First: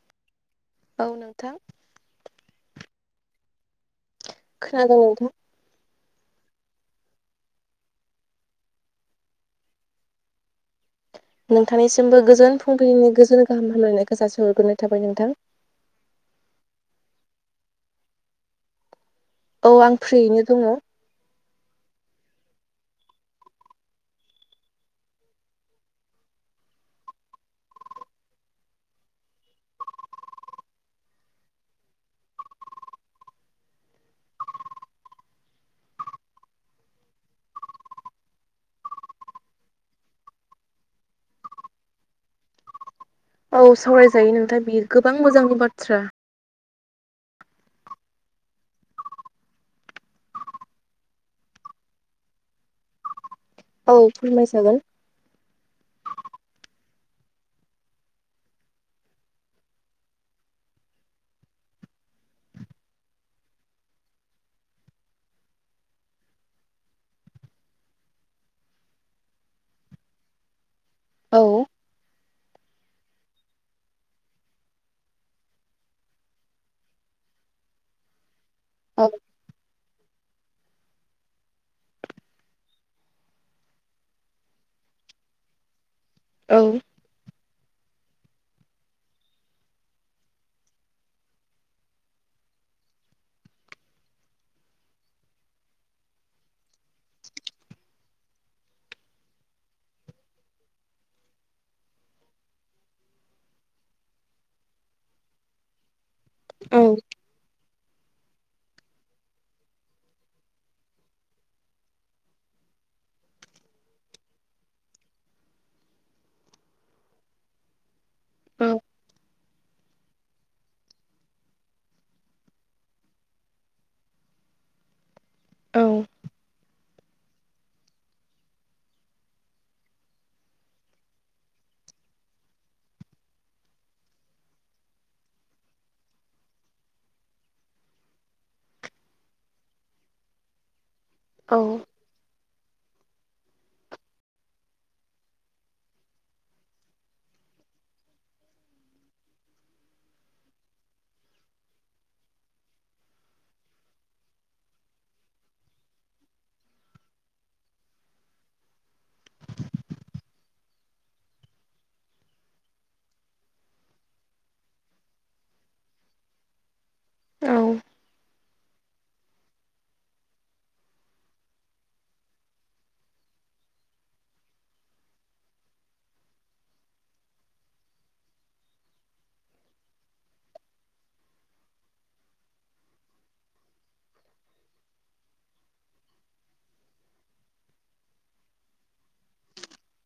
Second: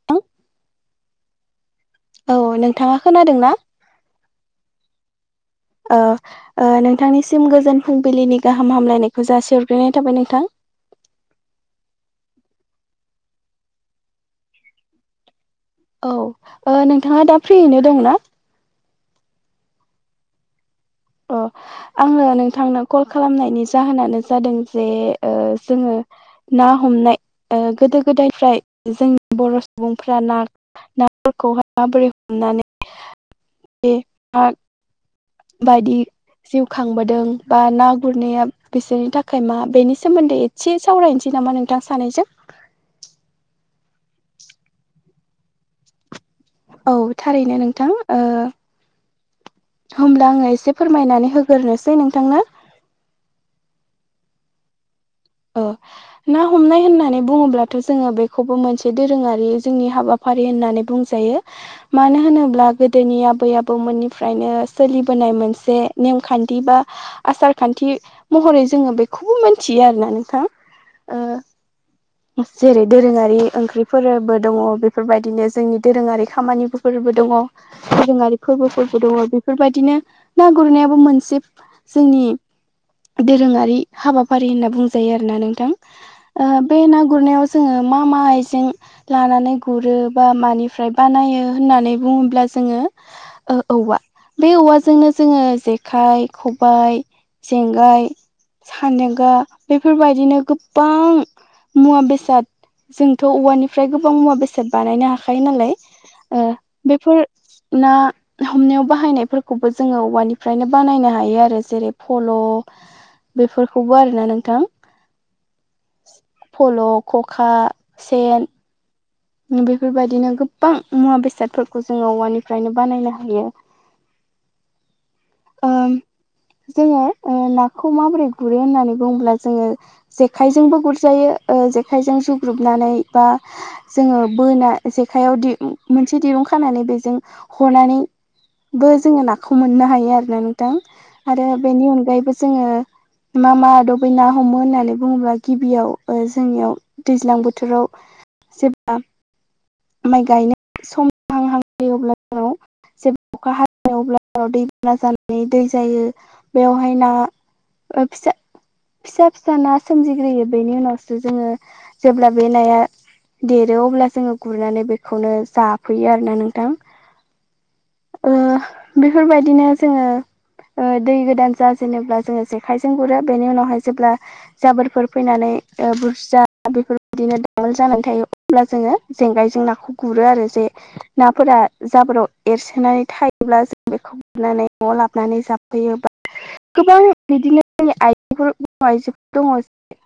[unintelligible] औ नोंथां। औ नोंथाङा खोनादों ना। खोनादों नोंथां। नोंथांनिसिम गोजोन फुंबिलिनि गाहाम हामलायनायखौ जासिहरग्रोनाय थाबाय नोंथां। नोंथांनिसिमबो गोजोन फुंबिलिनि गोजोन गाहाम हामलायनायखौ जासि हरग्रोनाय थाबाय नोंथां। औ नोंथाङा दा फ्रियैनो दंना। औ आं फ्रियैनो दङ। अ' आङो नोंथांनो कल खालामनायनि जाहोनानो जादों जे जोङो ना हमनाय गोदो गोदायफ्राय जोंनि बर' सुबुंफ्रा ना नाफोरखौहाय माबोरै हमनानै [unintelligible] बे [unintelligible] बायदि जिउ खांबोदों बा ना गुरनाया बिसोरनि थाखाय मा बेनि सोमोन्दै एसे सावरायनोसै नामा नोंथां सानैजों। औ सावरायजायो नोंथां बियो गोबां मोजांनि बाथ्रा। औ थारैनो नोंथां। ओ होमब्ला आङो एसे फोरमायनानै होग्रोसै नोंथांनो। औ फोरमायजागोन। ना हमनाय होननानै बुङोब्लाथ' जोङो बेखौबो मोनसे दोरोङारि जोंनि हाबा फारि होननानै बुंजायो। मानो होनोब्ला गोदोनि आबै आबौमोननिफ्रायनो सोलिबोनाय मोनसे नेमखान्थि बा आसार खान्थि महरै जोङो बेखौबो मोनथियो आरोना नोंथां। औ [unintelligible] जेरै दोरोङारि ओंख्रिफोरबो दङ। बेफोरबायदिनो जोंनि दोरोङारि खामानिफोरबो दङ। दोरोङारि फोरबोफोरबो औ दङ। बेफोरबादिनो ना गुरनायाबो मोनसे जोंनि दोरोङारि हाबाफारि होनना बुंजा जायो आरोना औ नोंथां। बे ना गुरनायाव जोङो मा मा आइजें लानानै गुरो बा मानिफ्राय बानायो होननानै बुङोब्ला जोङो ओ औवा, बे औवाजोंनो जोङो जेखाइ, खबाय जेंगाय, सानदेंगा बेफोरबायदिनो गोब्बां मुवा बेसाद जोंथ' औवानिफ्राय गोबां मुवा बेसाद बानायनो हाखायो नालाय। ओ औ बेफोर ना हमनायाव बाहायनायफोरखौबो जोङो औवानिफ्रायनो बानायनो हायो आरो जेरै फल' बेफोरखौबो आरोना नों थां फल' खखा सेन औ बेफोरबायदिनो गोबां मुवा बेसादफोरखौ जोङो औवानिफ्रायनो बानायनो हायो। ओ औ जोङो ओ नाखौ माबोरै गुरो होननानै बुङोब्ला जोङो जेखाइजोंबो गुरजायो, ओ जेखाइजों जुग्रुबनानै बा जोङो बोना जेखाइयाव दि मोनसे दिरुं खानानै बेजों हनानै बो जोङो नाखौ मोननो हायो आरोना नोंथां आरो औ बेनि अनगायैबो जोङो मा मा आदबै ना हमो होननानै बुङोब्ला गिबियाव ओ जोंनियाव दैज्लां बोथोराव जेब्ला माइ गायनो सम जाहां जायो अब्ला जेब्ला अखा हायो अब्ला दैबाना जानानै दै जायो। बेयावहाय ना ओ फिसा फिसा फिसा ना सोमजिग्रोयो। बेनि उनावसो जोङो जेब्ला बे नाया देरो अब्ला जोङो गुरनानै बेखौनो जाफैयो आरोना नोंथां। औ। ओ बेफोरबायदिनो जोङो ओ दै गोदान जाजेनोब्ला जोङो जेखाइजों गुरो। बेनि उनावहाय जेब्ला जाबोरफोर फैनानै ओ बुरजा बेफोरबायदिनो दामोल जानानै थायो अब्ला जोङो जेंगायजों नाखौ गुरो आरो जे नाफोरा जाबोराव एरसोनानै थायोब्ला जों बेखौ गुरनानै न'आव लाबनानै जाफैयो बा गोबां बिदिनो जोंनि आइजोफोर बर' आइजोफोर दङ जेरै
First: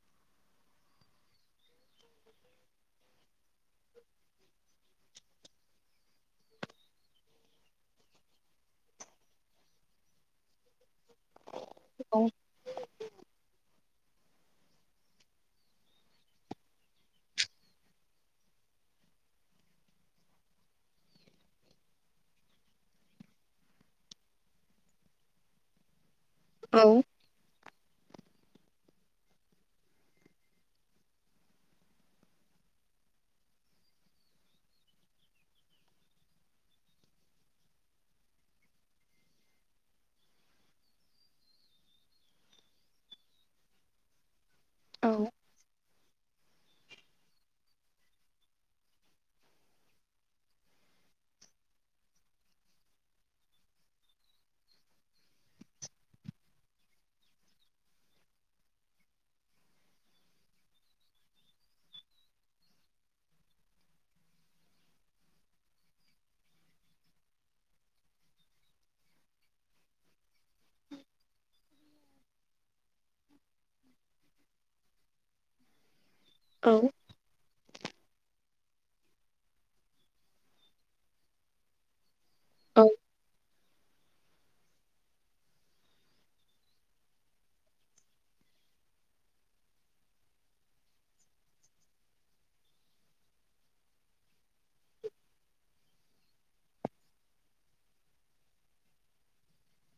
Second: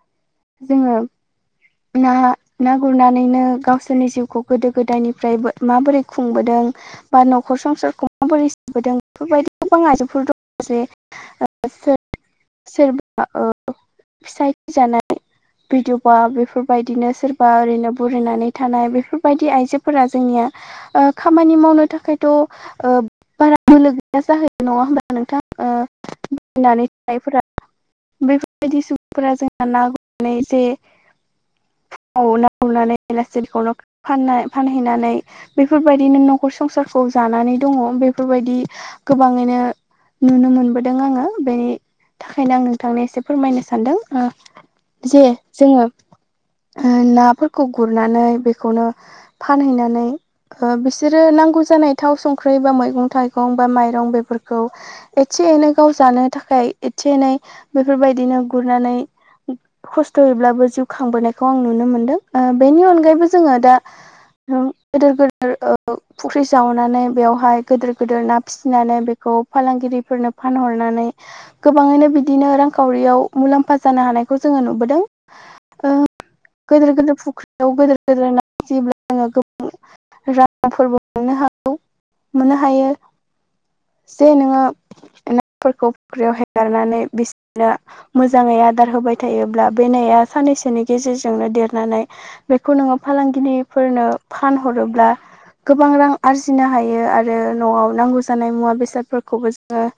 जोङो ना ना गुरना नैनो गावसोरनि जिउखौ गोदो गोदायनिफ्राय बो माबोरै खुंबोदों बा न'खर संसारखौ माबोरै सिबोदों बेफोरबायदि गोबां आइजोफोर दङ जे औ। सोरबा ओ फिसाय थैजानाय बिदुबा, बेफोरबायदिनो सोरबा ओरैनो बुरैनानै थानाय बेफोरबायदि आइजोफोरा जोंनिया ओ खामानि मावनो थाखायथ' ओ बारा बोलो गैया जाहोयो नङा होमबा नोंथां? ओ [unintelligible] थानायफोरा बेफोरबायदि सुबुंफोरा जोंहा ना गुरनानै जे फुङाव ना गुरनानै बेलासे बेखौनो फाननाय-फानहैनानै बेफोरबायदिनो न'खर संसारखौ जानानै दङ बेफोरबायदि गोबाङैनो नुनो मोनबोदों आङो बेनि थाखायनो आं नोंथांनो एसे फोरमायनो सानदों। जे जोङो ओ नाफोरखौ गुरनानै बेखौनो फानहैनानै ओ बिसोरो नांगौ जानाय थाव संख्रि बा मैगं थाइगं बा माइरं बेफोरखौ एदसे एनै गाव जानो थाखाय एदसे एनै बेफोरबायदिनो गुरनानै खस्थ'यैब्लाबो जिउ खांबोनायखौ आं नुनो मोनदों ओ बेनि अनगायैबो जोङो दा गोदोर गोदोर ओ फुख्रि जावनानै बेवहाय गोदोर गोदोर ना फिसिनानै बेखौ फालांगिरिफोरनो फानहरनानै गोबाङैनो बिदिनो रांखावरियाव मुलाम्फा जानो हानायखौ जोङो नुबोदों। ओ औ गोदोर गोदोर फुख्रियाव गोदोर गोेदोर ना जायोब्ला जोङो गोबां रांफोरबो मोननो हागौ मोननो हायो। जे नोङो नाफोरखौ फुख्रियाव हेगारनानै बिसोरनो मोजाङै आदार होबाय थायोब्ला बै नाया साननैसोनि गेजेरजोंनो देरनानै बेखौ नोङो फालांगिरिफोरनो फानहरोब्ला गोबां रां आरजिनो हायो आरो न'आव नांगौ जानाय मुवा बेसादफोरखौबो जोङो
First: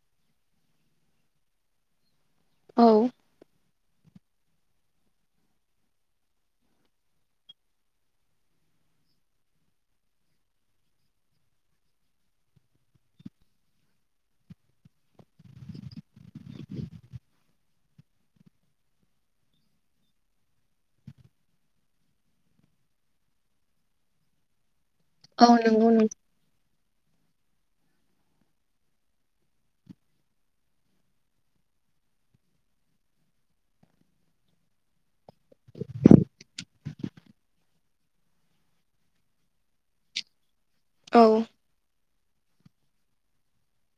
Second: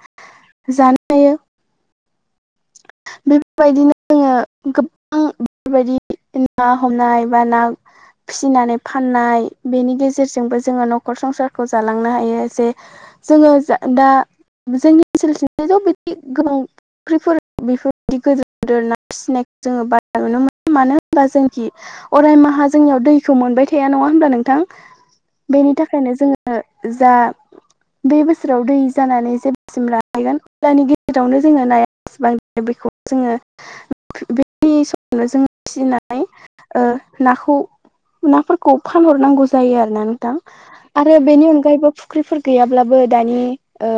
जानो हायो। औ बेफोरबायदिनो जोङो गोबां बेफोरबायदि ना हमनाय बा ना फिसिनानै फाननाय बेनि गेजेरजोंबो जोङो न'खर संसारखौ जालांनो हायो जे जोङो जा दा जोंनि ओनसोलथिंजायथ' बिदि गोबां फुख्रिफोर बेफोरबायदि गोदोर गोदोर ना फिसिनाय जोङो बारा नुनो मोनो मानो होनबा जोंखि अरायमाहा जोंनियाव दैखौ मोनबाय थाया नङा होमब्ला नोंथां औ बेनि नंगौ थाखायनो जोङो नो जा बे बोसोराव दै जानानै जेब्लासिम राहैगोन अब्लानि गेजेरावनो जोङो नाया बेसिबां बेखौ जोङो बेनि समावनो जों फिसिनानै ओ नाखौ नाफोरखौ फानहरनांगौ जायो आरो ना नोंथां आरो नोंथां औ बेनि अनगायैबो फु फुख्रिफोर गैयाब्लाबो दायो ओ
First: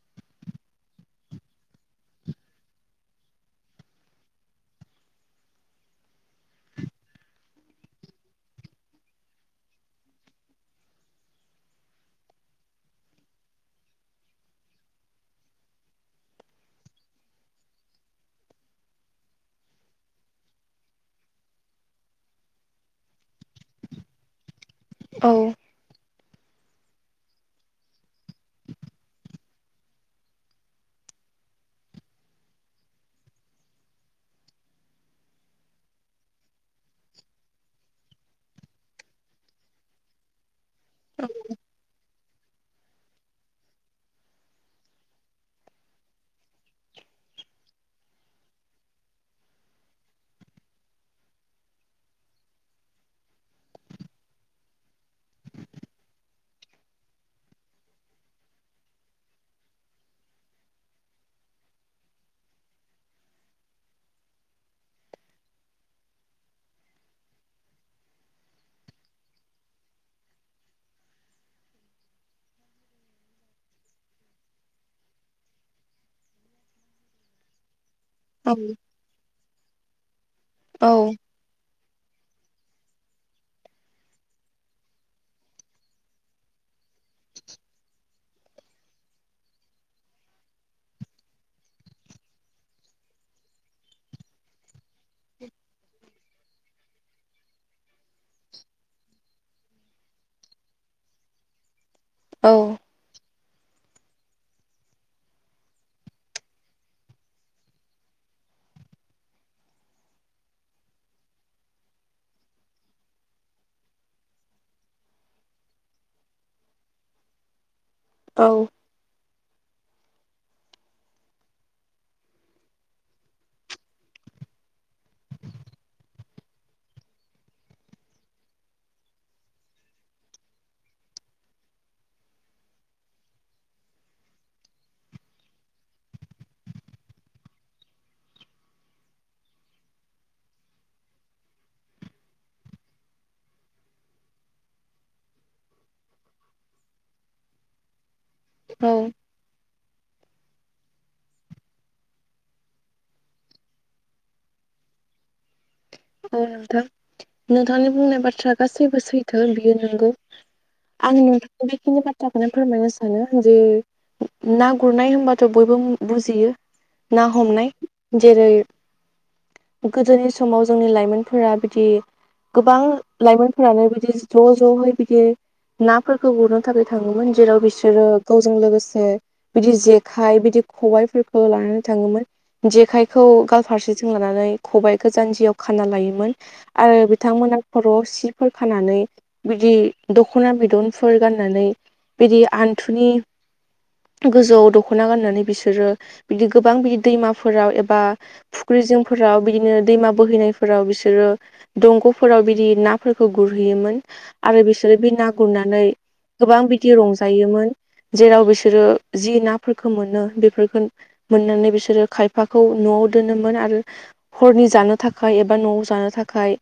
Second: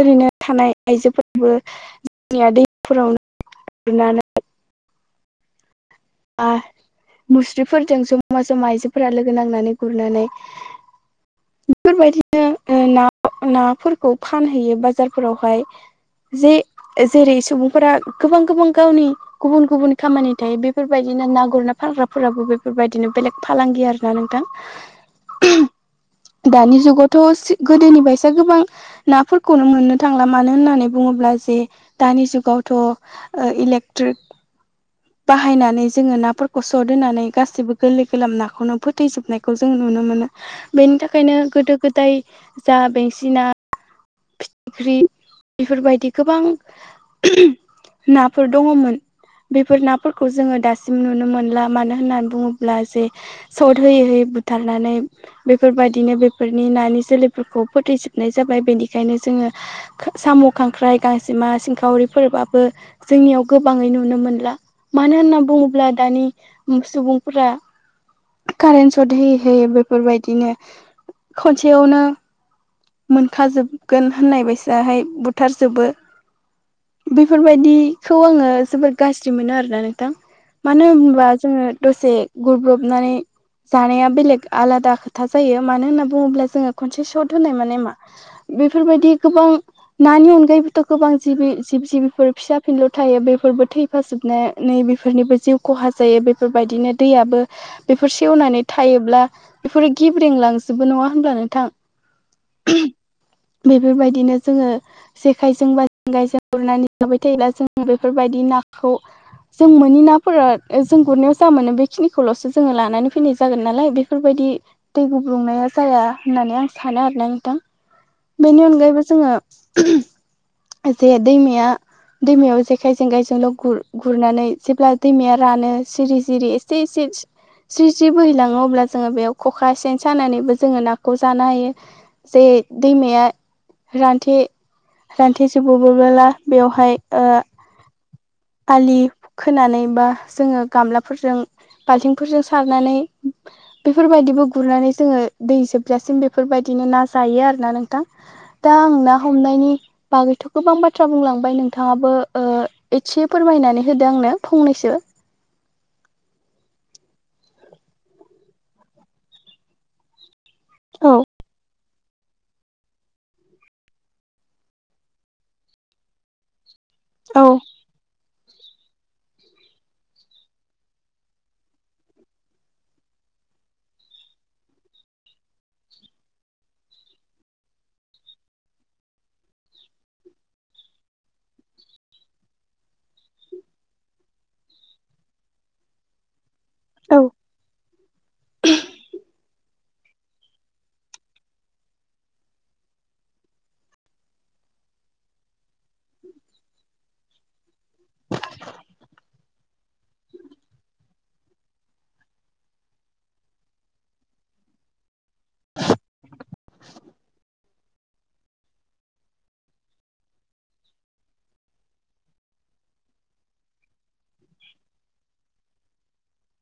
ओरैनो थानाय आइजोफोराबो जोंनिया दैफोराव ना गुरनानै आ मुस्रिफोरजों ज'मा जमा आइजोफोरा लोगो नांनानै गुरनानै [inaudible] बेफोरबायदिनो नाफोरखौ फानहैयो बाजारफोरावहाय जे जेरै सुबुंफोरा गोबां गोबां गावनि गुबुन गुबुन खामानि थायो बे बेफोरबायदिनो ना गुरना फानग्राफोराबो बेफोरबायदिनो बेलेग फालांगि आरोना नोंथां। औ दानि जुगावथ' गोदोनि बायसा गोबां नाफोरखौनो मोननो थांला मानो होननानै बुङोब्ला जे दानि जुगावथ' ओ इलेक्ट्रिक बाहायनानै जोङो नाफोरखौ सद होनानै गासैबो गोरलै गोलाम नाखौनो फोथैजोबनायखौ जों नुनो मोनो। बेनि थाखायनो गोदो गोदाय जा बेंसि ना फिथिख्रि बेफोरबायदि गोबां नाफोर दङमोन। बेफोर नाफोरखौ जोङो दासिम नुनो मोनला मानो होननानै बुङोब्ला जे सद होयै होयै बुथारनानै बेफोरबायदिनो बेफोरनि नानि जोलैफोरखौ फोथैजोबनाय जाबाय बेनिखायनो जोङो साम' खांख्राइ गांजेमा सिंखावरि फोरबाबो जोंनियाव गोबाङै नुनो मोनला। मानो होनना बुङोब्ला दानि सुबुंफोरा कारेन्ट सट होयै होयै बेफोरबायदिनो खनसेयावनो मोनखाजोबगोन होननाय बायसाहाय बुथारजोबो बेफोरबायदि खौ‌ आङो औ जोबोद गाज्रि मोनो आरो ना नोंथां मानो होनबा जोङो दसे गुरब्रबनानै जानाया बेलेग आलादा खोथा जायो मानो होनना बुङोब्ला जोङो खनसे सट होनाय माने मा बेफोरबायदि गोबां नानि अनगायैबोथ' गोबां जिबि जिब जिबिफोर फिसा फिनल' थायो बेफोरबो थै फाजोबनानै बेफोरनिबो जिउ खहा जायो बेफोरबायदिनो दैयाबो बेफोर सेवनानै थायोब्ला बेफोरो गेब्रेंलांजोबो नङा होनब्ला नोंथां? औ बेफोरबायदिनो जोङो जेखाइजों बा जगायजों गुरनानै जाबाय थायोब्ला जों बेफोरबायदि नाखौ जों मोनोनि नाफोरा जों गुरनायाव जा मोनो बेखिनिखौल'सो जोङो लानानै फैनाय जागोन नालाय बेफोरबायदि दै गुब्रुंनाया जाया होननानै आं सानो आरो ना नोंथां बेनि अनगायैबो जोङो जे दैमाया दैमायाव जेखाइ जेंगायजोंल' गुर-गुरनानै जेब्ला दैमाया रानो जिरि जिरि एसे एसे स्रि स्रि बोहैलाङो अब्ला जोङो बेयाव खखा सेन सानानैबो जोङो नाखौ जानो हायो। जे दैमाया रान्थे रान्थे जोबोबोबोला बेयावहाय ओ आलि खोनानै बा जोङो गामलाफोरजों बाल्थिंफोरजों सारनानै बेफोरबायदिबो गुरनानै जोङो दै जोबजासिम बेफोरबायदिनो ना जायो आरो ना नोंथां। दा औ आं ना हमनायनि बागैथ' गोबां बाथ्रा बुंलांबाय नोंथाङाबो ओ एसे फोरमायनानै होदो आंनो फंनैसो। औ नोंथां नोंथांनि बुंनाय बाथ्रा गासैबो सैथो बियो नोंगौ। औ आं नोंथांनि बेखिनि बाथ्राखौनो फोरमायनो सानो जे ना गुरनाय होनबाथ' बयबो बुजियो। ना औ हमनाय जेरै गोदोनि समाव जोंनि लाइमोनफोरा बिदि गोबां लाइमोनफोरानो बिदि ज' ज'है बिदि नाफोरखौ गुरनो थाखाय थाङोमोन जेराव बिसोरो गावजों लोगोसे बिदि जेखाइ बिदि खबाइफोरखौ लानानै थाङोमोन। जेखायखौ गाल फारसेजों लानानै खबाइखो जानजिआव खाना लायोमोन आरो औ बिथांमोना खर'आव सिफोर खानानै बिदि दख'ना बिदनफोर गाननानै बिदि आन्थुनि गोजौआव दख'ना गाननानै बिसोरो बिदि गोबां बिदि दैमाफोराव एबा फुख्रि जिफोराव बिदिनो दैमा बोहैनाय फोराव बिसोरो दंग'फोराव बिदि नाफोरखौ गुरहैयोमोन। आरो बिसोरो बे ना गुरनानै गोबां बिदि रंजायोमोन। जेराव बिसोरो जि नाफोरखौ मोनो बेफोरफोरखौ मोननानै बिसोरो खायफाखौ न'आव दोनोमोन आरो हरनि जानो थाखाय। थाखाय एबा न'आव जानो थाखाय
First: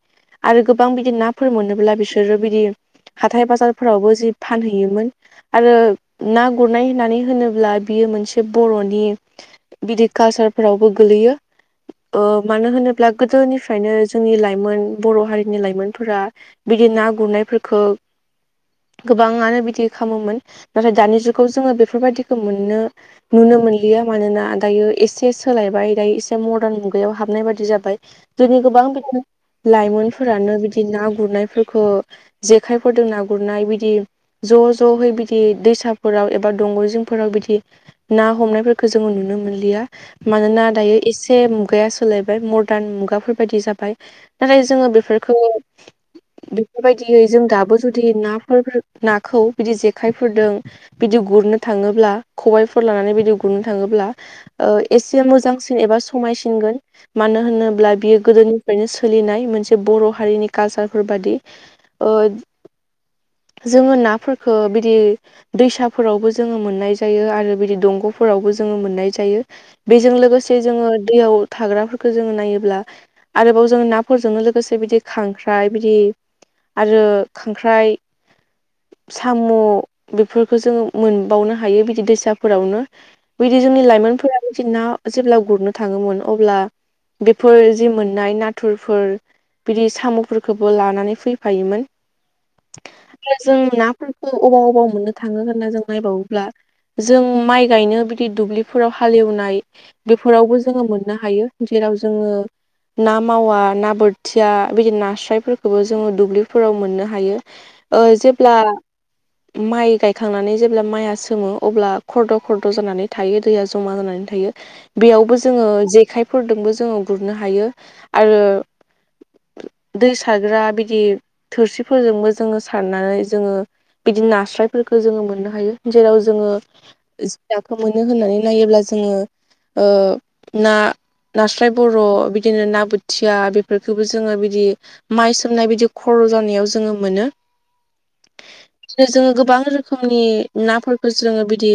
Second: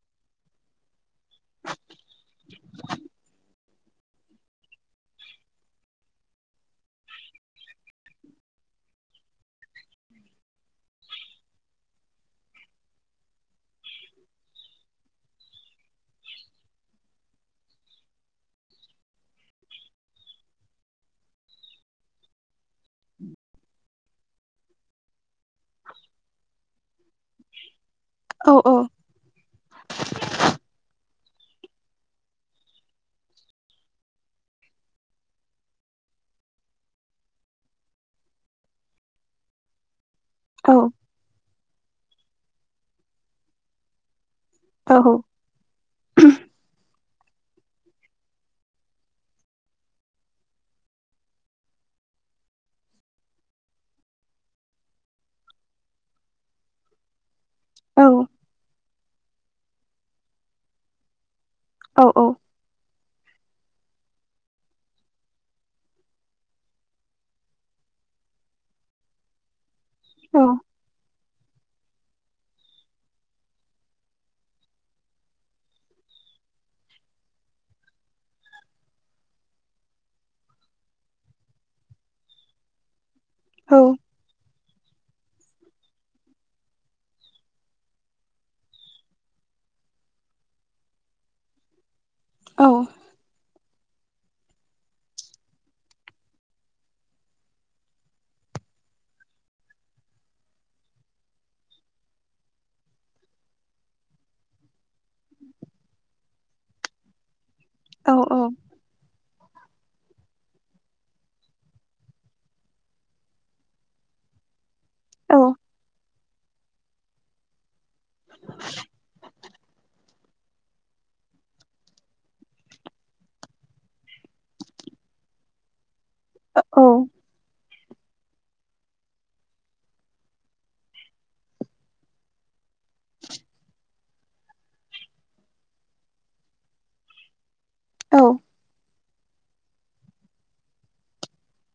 आरो गोबां बिदि नाफोर मोनोब्ला बिसोरो बिदि हाथाय बाजारफोरावबो जि फानहैयोमोन। आरो ना गुरनाय होननानै होनोब्ला बियो मोनसे बर'नि बिदि कालसारफोरावबो गोलैयो। ओ मानो होनोब्ला गोदोनिफ्रायनो जोंनि लाइमोन बर' हारिनि लाइमोनफोरा बिदि ना गुरनायफोरखौ गोबाङानो बिदि खालामोमोन नाथाय दानि जुगाव जोङो बेफोरबायदिखौ मोननो नुनो मोनलिया मानोना दायो एसे सोलायबाय दायो एसे मदार्न मुगायाव हाबनाय बायदि जाबाय औ जोंनि औ गोबां बिदिनो लाइमोनफोरानो बिदि ना गुरनायफोरखौ जेखायफोरजों ना गुरनाय बिदि ज' ज'है बिदि दैसाफोराव एबा दंग' जिंफोराव बिदि ना हमनायफोरखौ जोङो नुनो मोनलिया मानोना औ दायो एसे मुगाया सोलायबाय मदार्न मुगाफोरबायदि जाबाय नाथाय जोङो औ बेफोरखौ बेफोरबायदियै जों दाबो जुदि नाफोर नाखौ बिदि जेखाइफोरदों बिदि गुरनो थाङोब्ला खबायफोर लानानै बिदि गुरनो थाङोब्ला ओ एसे मोजांसिन एबा समायसिनगोन मानो होनोब्ला बियो गोदोनिफ्रायनो सोलिनाय मोनसे बर' हारिनि कालसारफोर बादि औ ओ जोङो नाफोरखो बिदि दैसाफोरावबो जोङो मोननाय जायो आरो बिदि दंग'फोरावबो जोङो मोननाय जायो। बेजों लोगोसे जोङो दैयाव थाग्राफोर खो जोङो नायोब्ला आरोबाव जोङो नाफोरजोंनो लोगोसे बिदि खांख्राइ बिदि आरो खांख्राइ सामु बेफोरखौ जोङो मोनबावनो हायो बिदि दैसाफोरावनो। बैदि औ जोंनि लाइमोनफोरा बिदि ना जेब्ला गुरनो थाङोमोन अब्ला बेफोर जि मोननाय नाथुरफोर बिदि सामु फोरखौबो लानानै फैफायोमोन। आरो जों नाफोरखौ अबाव अबाव मोननो थाङो होनना जों नायबावोब्ला। जों माइ गायनो बिदि दुब्लिफोराव हालेवनाय बेफोरावबो जोङो मोननो हायो। जेराव जोङो ना मावा ना बोरथिया बिदि नास्रायफोरखौबो जोङो दुब्लिफोराव मोननो हायो। ओ औ जेब्ला माइ गायखांनानै जेब्ला माइआ सोमो अब्ला खरद' खरद' जानानै थायो दैया जमा जानानै था हायो बेयावबो जोङो जेखायफोरदोंबो जोङो गुरनो हायो। आरो दैसा सारग्रा बिदि थोरसिफोरजोंबो जोङो सारनानै जोङो बिदि नास्रायफोरखो जोङो मोननो हायो जेराव जोङो खो मोनो होननानै नायोब्ला जोङो ओ ना नास्राय बर' बिदिनो ना बोथिया बेफोरखौबो जोङो बिदि माइ सोमनाय बिदि खर' जानायाव जोङो मोनो। औ। जोङो गोबां रोखोमनि नाफोरखौ जोङो बिदि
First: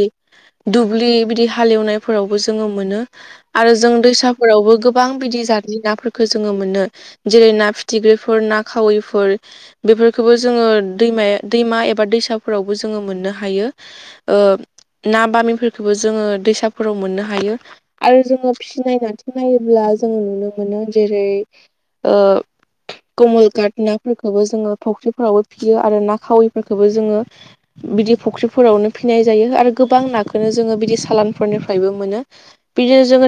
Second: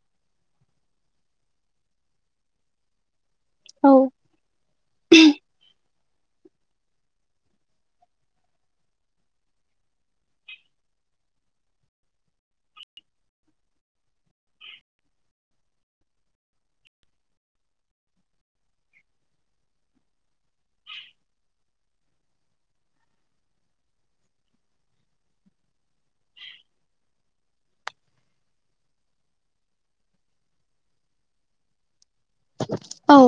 दुब्लि बिदि हालेवनायफोरावबो जोङो मोनो आरो औ जों दैसा आवबो गोबां बिदि जाद नाफोरखौ जोङो मोनो। जेरै ना फिथिख्रिफोर ना खावैफोर बेफोरखौबो जोङो दैमाया दैमा एबा दैसाफोरावबो जोङो मोननो हायो। ओ ना बामिफोरखौबो जोङो दैसाफोराव मोननो हायो आरो जोङो फिनाय ना फोरखौ नायोब्ला जोङो नुनो मोनो जेरै ओ कमल काट नाफोरखौबो जोङो फुख्रिफोरावबो फियो आरो ना खावैफोरखौबो जोङो बिदि फुख्रिफोरावनो फिनाय जायो आरो गोबां नाखोनो जोङो बिदि सालानफोरनिफ्रायबो मोनो। बिदिनो औ जोङो